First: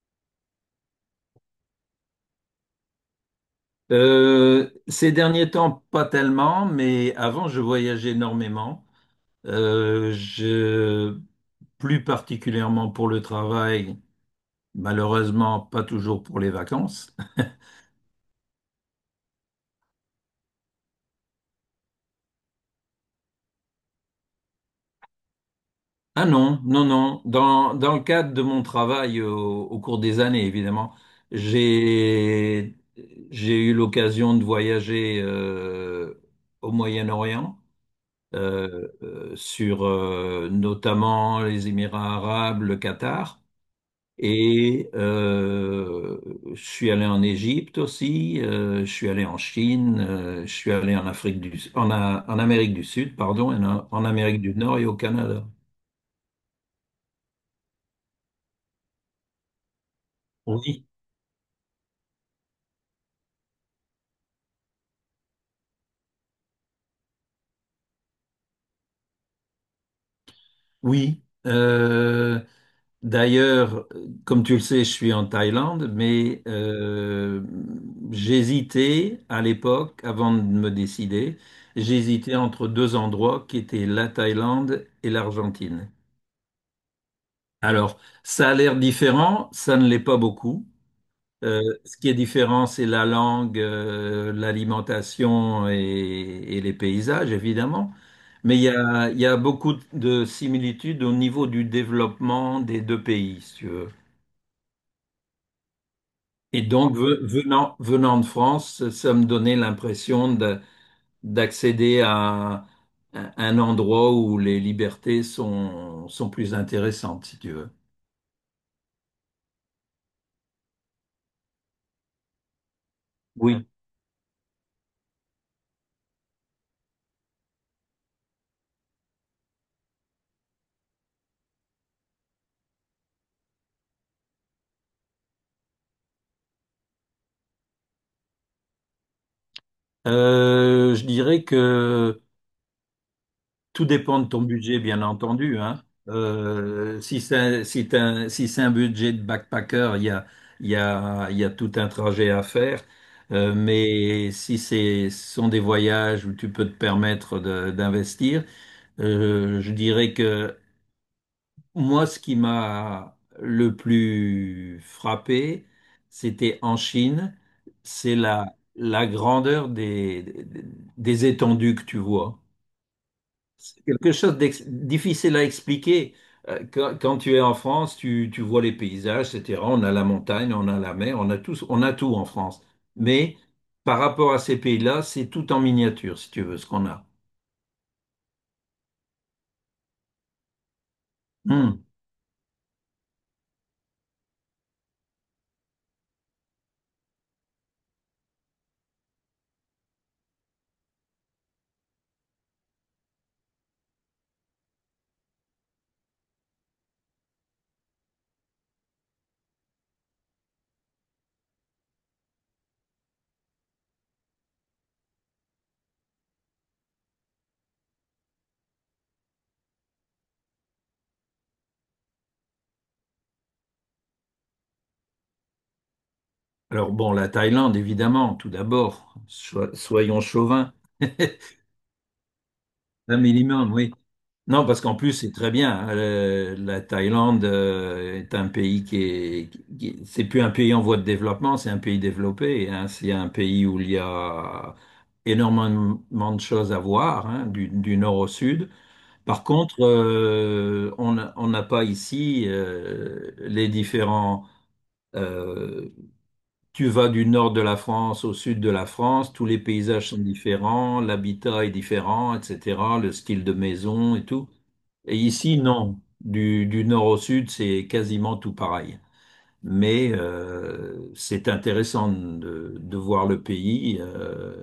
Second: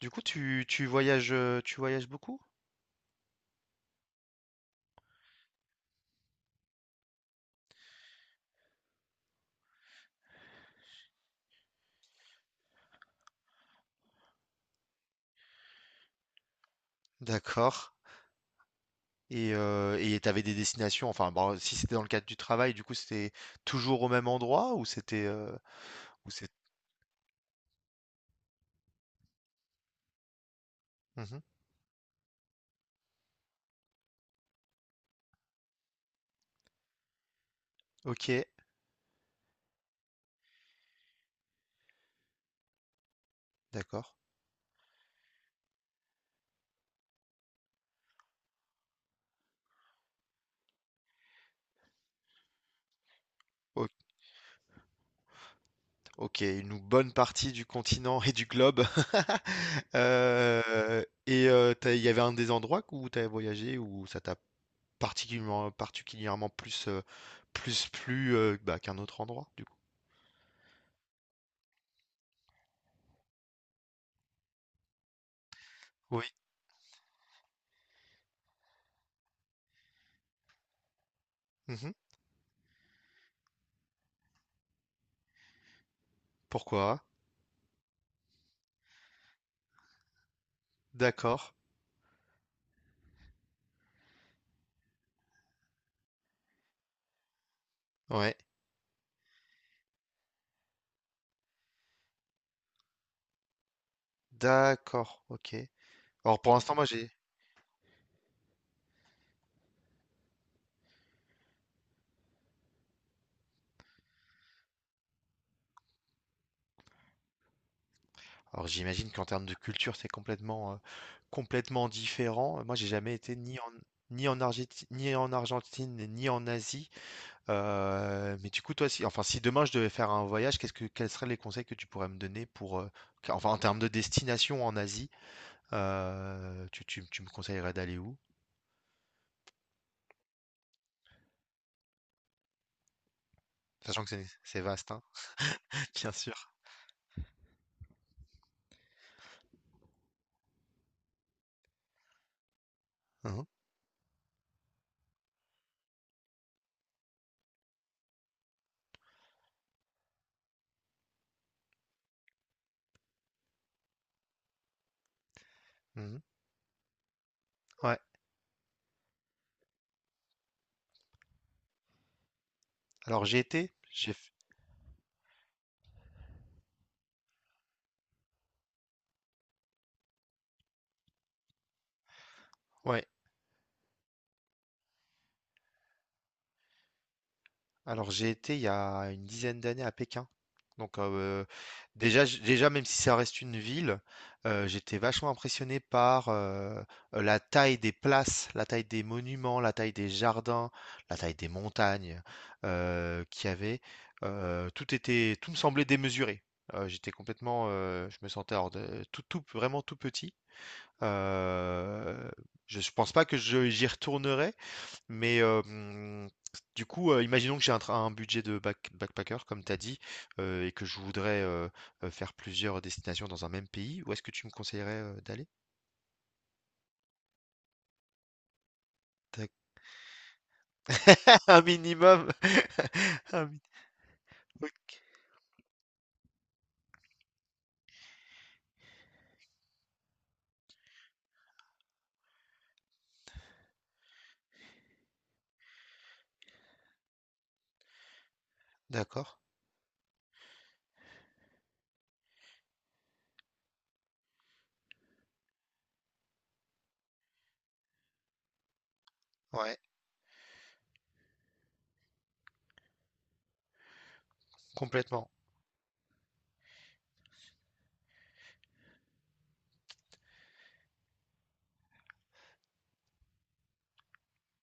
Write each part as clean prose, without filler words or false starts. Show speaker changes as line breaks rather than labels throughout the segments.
Du coup, tu voyages, tu voyages beaucoup?
Ces derniers temps, pas tellement, mais avant, je voyageais énormément. Euh, je, plus particulièrement pour le travail, malheureusement, pas toujours pour les vacances.
D'accord. Et t'avais des destinations, enfin, bon, si c'était dans le cadre du travail, du coup, c'était toujours au même endroit ou c'était
Ah
ou c'est...
non, non, non. Dans le cadre de mon travail au cours des années, évidemment,
Mhm.
j'ai, j'ai eu l'occasion de voyager au Moyen-Orient,
Ok,
sur notamment les Émirats arabes, le Qatar.
d'accord.
Et je suis allé en Égypte aussi, je suis allé en Chine, je suis allé en Amérique du Sud, pardon, et
O-
en Amérique du Nord et au Canada.
Ok, une bonne partie du continent et du globe.
Oui,
Il y avait un des endroits où tu as voyagé où ça t'a particulièrement, plus, plus plu bah, qu'un autre endroit, du coup.
oui. D'ailleurs, comme tu le sais, je suis en Thaïlande,
Oui.
mais j'hésitais à l'époque, avant de me décider,
Mhm.
j'hésitais entre deux endroits qui étaient la Thaïlande et l'Argentine.
Pourquoi?
Alors, ça a l'air différent, ça ne l'est pas beaucoup.
D'accord.
Ce qui est différent, c'est la langue, l'alimentation et les paysages, évidemment.
Ouais.
Mais il y a beaucoup de similitudes au niveau du développement des deux pays, si tu veux.
D'accord, ok. Alors pour
Et
l'instant, moi
donc,
j'ai.
venant de France, ça me donnait l'impression d'accéder à un un endroit où les libertés sont plus intéressantes, si tu veux.
Alors j'imagine qu'en termes de culture, c'est complètement, complètement différent. Moi, j'ai jamais été ni en
Oui.
ni en Argentine, ni en Asie. Mais du coup, toi, si, enfin, si demain je devais faire un voyage, quels seraient les conseils que tu pourrais me donner pour, enfin, en termes de destination en Asie, tu me conseillerais d'aller où?
Je dirais que tout
Sachant que
dépend
c'est
de ton
c'est
budget,
vaste, hein,
bien entendu, hein.
bien sûr.
Si c'est un budget de backpacker, il y a, il y a, il y a tout un trajet à faire.
Mhm,
Mais si ce sont des voyages où tu peux te permettre d'investir, je dirais que moi, ce qui m'a le plus frappé,
mhm.
c'était en Chine,
Ouais.
c'est la grandeur des étendues que tu vois.
Alors j'ai été,
C'est
j'ai,
quelque
f-
chose de difficile à expliquer. Quand tu es en France, tu vois les paysages, etc. On a la montagne, on a la mer, on a tout en France.
Ouais.
Mais par rapport à ces pays-là, c'est tout en miniature, si tu veux, ce qu'on a.
Alors j'ai été il y a une dizaine d'années à Pékin. Donc
Hmm.
déjà, déjà, même si ça reste une ville, j'étais vachement impressionné par la taille des places, la taille des monuments, la taille des jardins, la taille des montagnes qu'il y avait. Tout me semblait démesuré. Je me sentais tout, tout, vraiment tout petit. Euh, je pense pas que j'y retournerai, mais du coup, imaginons que j'ai un budget de backpacker, comme tu as dit, et que je voudrais faire plusieurs destinations dans un même pays. Où est-ce que tu me conseillerais d'aller?
Alors bon, la Thaïlande, évidemment, tout d'abord,
D'ac-
Soyons chauvins,
Un minimum.
un
Un mi-
minimum, oui. Non, parce
ok.
qu'en plus, c'est très bien. La Thaïlande est un pays qui est, c'est plus un pays en voie de développement, c'est un pays développé, hein. C'est un pays où il y a énormément de choses à voir, hein, du nord au sud.
D'accord.
Par contre, on n'a pas ici les différents. euh, tu vas du nord de la France au sud de la France, tous les
Ouais,
paysages sont différents, l'habitat est différent, etc. Le style de maison et tout. Et
complètement.
ici, non. Du nord au sud, c'est quasiment tout pareil. Mais c'est intéressant de voir le pays. euh,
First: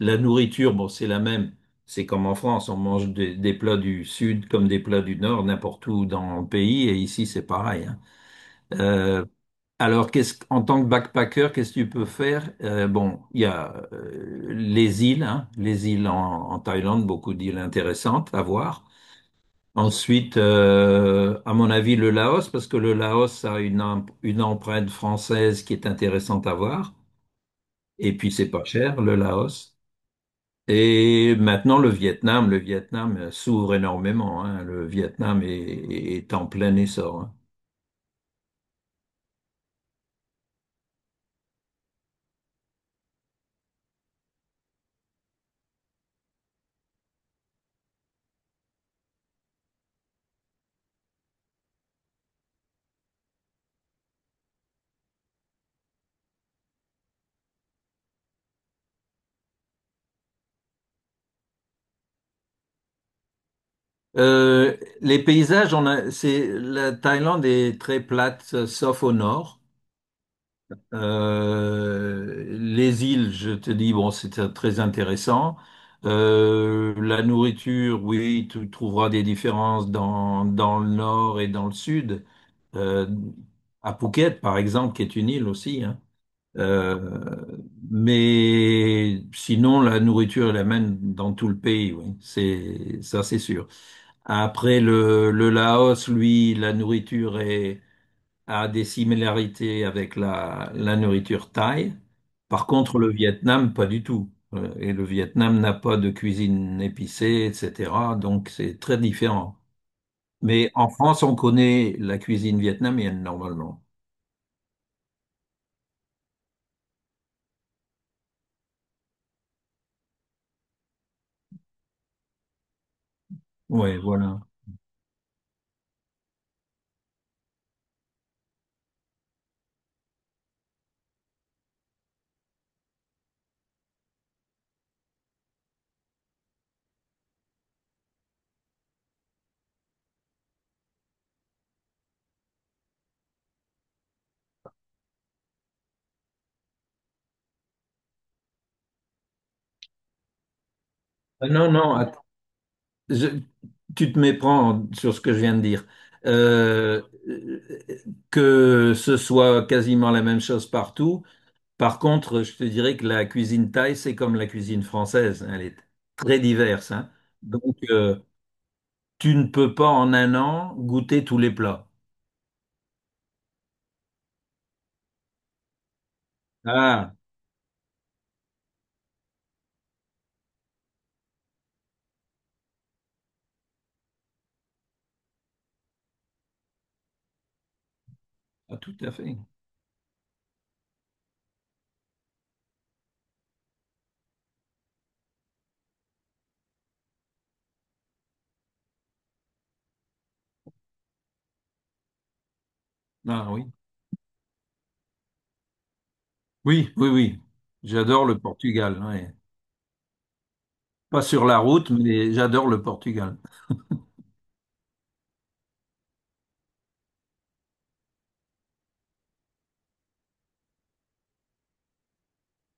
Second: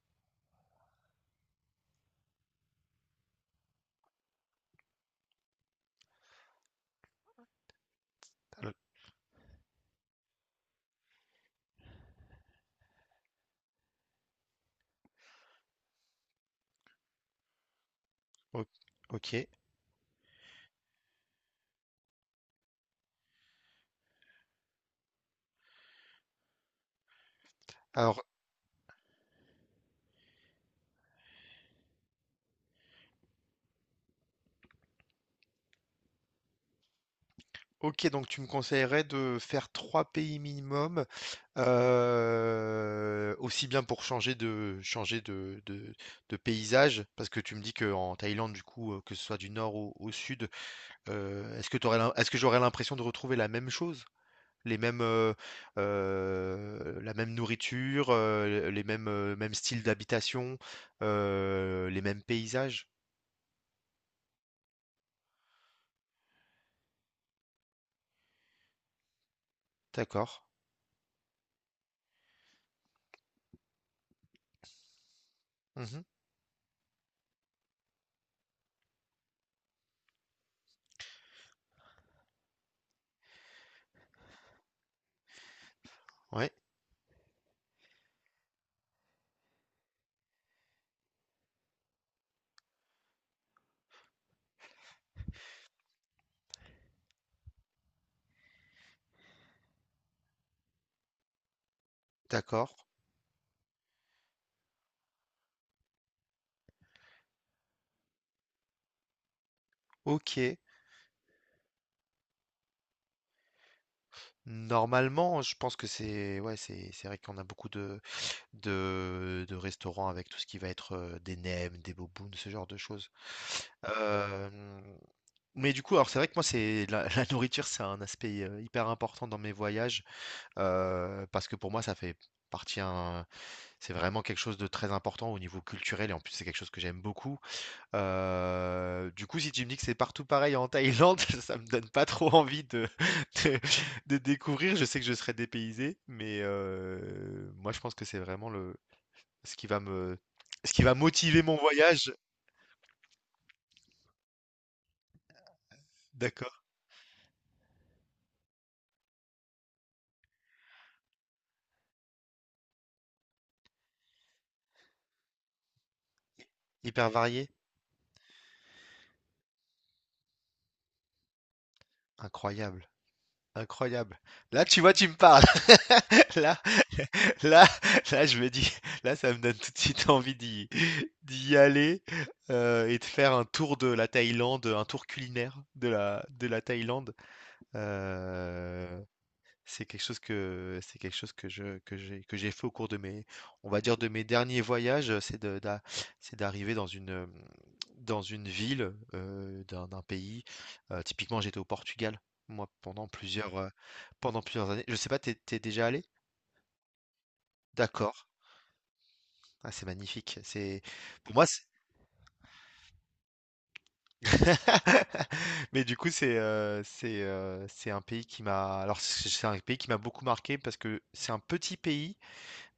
la nourriture, bon, c'est la même. C'est comme en France, on mange des plats du sud comme des plats du nord, n'importe où dans le pays. Et ici, c'est pareil, hein.
Alors,
Euh, alors, en tant que backpacker, qu'est-ce que tu peux faire? Bon, il y a les îles, hein, les îles en Thaïlande, beaucoup d'îles intéressantes à
o-
voir.
Ok.
Ensuite, à mon avis, le Laos, parce que le Laos a une empreinte française qui est intéressante à voir. Et
Alors,
puis, c'est pas cher, le Laos. Et maintenant, le Vietnam. Le Vietnam s'ouvre énormément, hein. Le Vietnam est en plein essor, hein.
OK, donc tu me conseillerais de faire 3 pays minimum, aussi bien pour changer de de paysage, parce que tu me dis qu'en Thaïlande, du coup, que ce soit du nord au sud, est-ce que j'aurais l'impression de retrouver la même chose? Les mêmes, la même nourriture, les mêmes, mêmes styles d'habitation, les mêmes paysages?
Les paysages, la Thaïlande est très plate, sauf au nord.
D'accord.
Les îles, je te dis, bon, c'était très intéressant.
Mmh.
La nourriture, oui, tu trouveras des différences dans le nord et dans le sud. Euh, à Phuket, par exemple, qui est une île aussi, hein.
Ouais,
Euh, mais sinon, la nourriture est la même dans tout le pays, oui, c'est ça, c'est sûr. Après, le Laos, lui, la nourriture est a des similarités avec la nourriture thaï. Par
d'accord.
contre, le Vietnam, pas du tout. Et le Vietnam n'a pas de cuisine épicée, etc. Donc, c'est très différent.
OK.
Mais en France, on connaît la cuisine vietnamienne, normalement.
Normalement, je pense que c'est ouais, c'est vrai qu'on a beaucoup de, de restaurants avec tout ce qui va être des nems, des bobounes, ce genre de choses.
Ouais, voilà.
Euh, mais du coup, alors c'est vrai que moi, la nourriture, c'est un aspect hyper important dans mes voyages parce que pour moi, ça fait partie un, c'est vraiment quelque chose de très important au niveau culturel et en plus, c'est quelque chose que j'aime beaucoup. Du coup, si tu me dis que c'est partout pareil en Thaïlande, ça me donne pas trop envie de de de découvrir. Je sais que je serai dépaysé, mais moi, je pense que c'est vraiment le ce qui va me ce qui va motiver
Ah
mon
non, non,
voyage.
je- tu te méprends sur ce que je viens de dire.
D'accord.
Euh, euh, que ce soit quasiment la même chose partout. Par contre, je te dirais que la cuisine thaï, c'est comme la cuisine française, hein, elle est très diverse,
Hyper
hein.
varié?
Donc, tu ne peux pas en un an goûter tous les plats.
Incroyable. Incroyable. Là, tu vois, tu me parles. Là,
Ah,
là, là, je me dis, là, ça me donne tout de suite envie d'y aller et de faire un tour de la Thaïlande, un tour culinaire de la Thaïlande.
ah, tout
Euh,
à fait.
c'est quelque chose que je que j'ai fait au cours de mes on va dire de mes derniers voyages, c'est d'arriver dans une ville d'un d'un pays. Typiquement, j'étais au Portugal moi
Ah oui.
pendant plusieurs années. Je sais pas, t'es déjà allé?
Oui, oui, oui.
D'accord.
J'adore le Portugal, ouais.
Ah, c'est magnifique. C'est
Pas
pour moi
sur la
c'est-
route, mais j'adore le Portugal.
Mais du coup, c'est un pays qui m'a c'est un pays qui m'a beaucoup marqué parce que c'est un petit pays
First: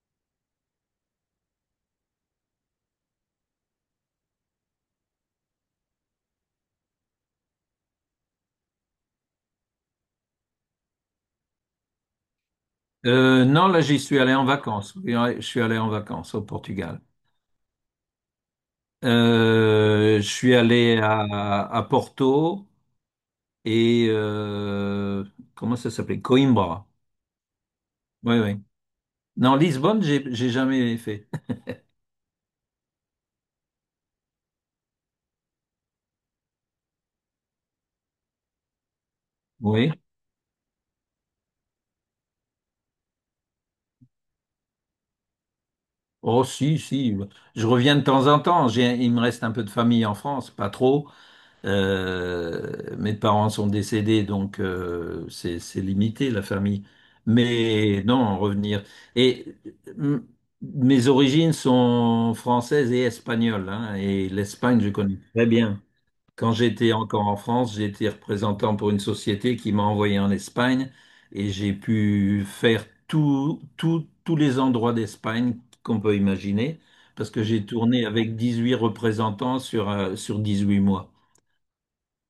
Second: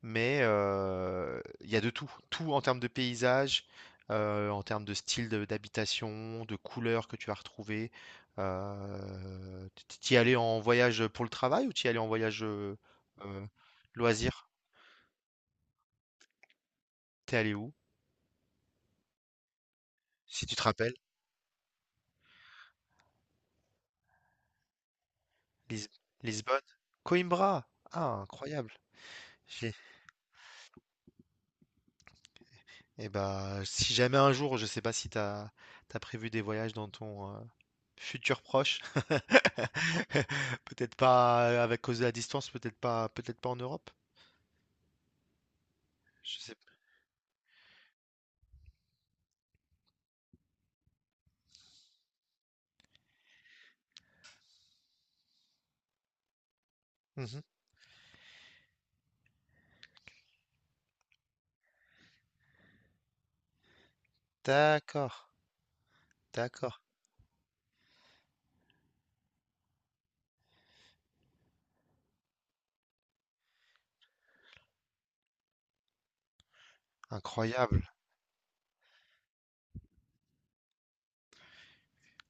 mais il y a de tout, tout en termes de paysage, en termes de d'habitation, de couleurs que tu vas retrouver. Euh, T'y allais en voyage pour le travail ou t'y allais en voyage
Euh,
euh,
non, là, j'y suis allé en
loisir?
vacances. Oui, ouais, je suis allé en vacances au Portugal.
T'es allé où?
Je
Si tu
suis
te rappelles,
allé à Porto et comment
Lis-
ça s'appelait?
Lisbonne,
Coimbra.
Coimbra. Ah,
Oui, oui.
incroyable.
Non,
J'ai-
Lisbonne, j'ai jamais fait.
Eh ben, si jamais un jour, je sais pas si t'as as prévu des voyages dans ton, futur proche.
Oui.
Peut-être pas avec cause de la distance, peut-être pas en Europe. Je
Oh,
sais
si, si. Je reviens de temps en temps. Il me reste un peu de famille en France, pas trop. Mes parents sont décédés, donc c'est limité la famille.
pas. Mhm.
Mais non, revenir. Et mm, mes origines sont françaises et espagnoles, hein, et l'Espagne, je
D'accord.
connais très bien. Quand
D'accord.
j'étais encore en France, j'étais représentant pour une société qui m'a envoyé en Espagne et j'ai pu faire tous les endroits d'Espagne qu'on peut imaginer parce que j'ai
Incroyable.
tourné avec 18 représentants sur 18 mois.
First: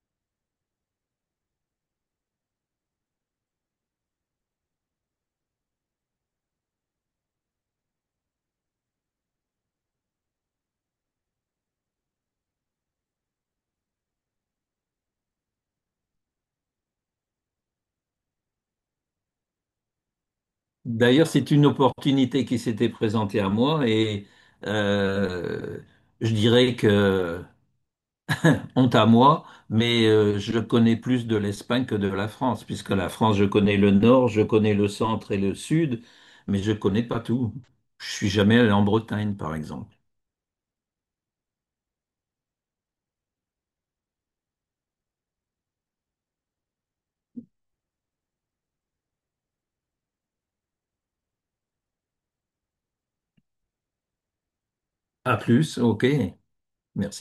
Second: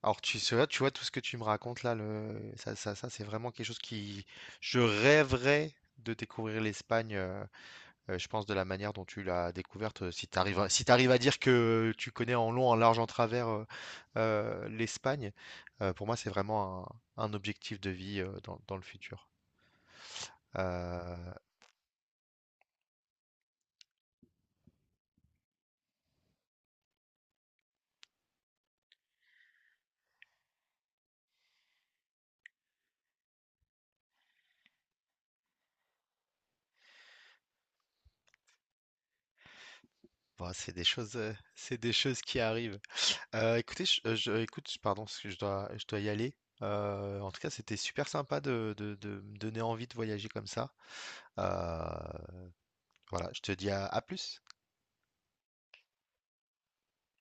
Alors tu sais, tu vois tout ce que tu me racontes là, ça, c'est vraiment quelque chose qui... Je rêverais de découvrir l'Espagne, je pense, de la manière dont tu l'as découverte. Si tu arrives à... si t'arrives à dire que tu connais en long, en large, en travers l'Espagne, pour moi c'est vraiment un objectif de vie dans dans le futur.
D'ailleurs,
Euh,
c'est une opportunité qui s'était présentée à moi et euh, je dirais que honte à moi, mais je connais plus de l'Espagne que de la France, puisque la France, je connais le nord, je connais le centre et le sud, mais je connais pas tout. Je suis jamais allé en Bretagne, par exemple.
bon, c'est des choses, c'est des choses qui arrivent. Écoute, pardon, parce que je dois y aller. En tout cas, c'était super sympa de me donner envie de voyager comme ça. Euh, voilà, je te dis à plus.
À plus, ok, merci.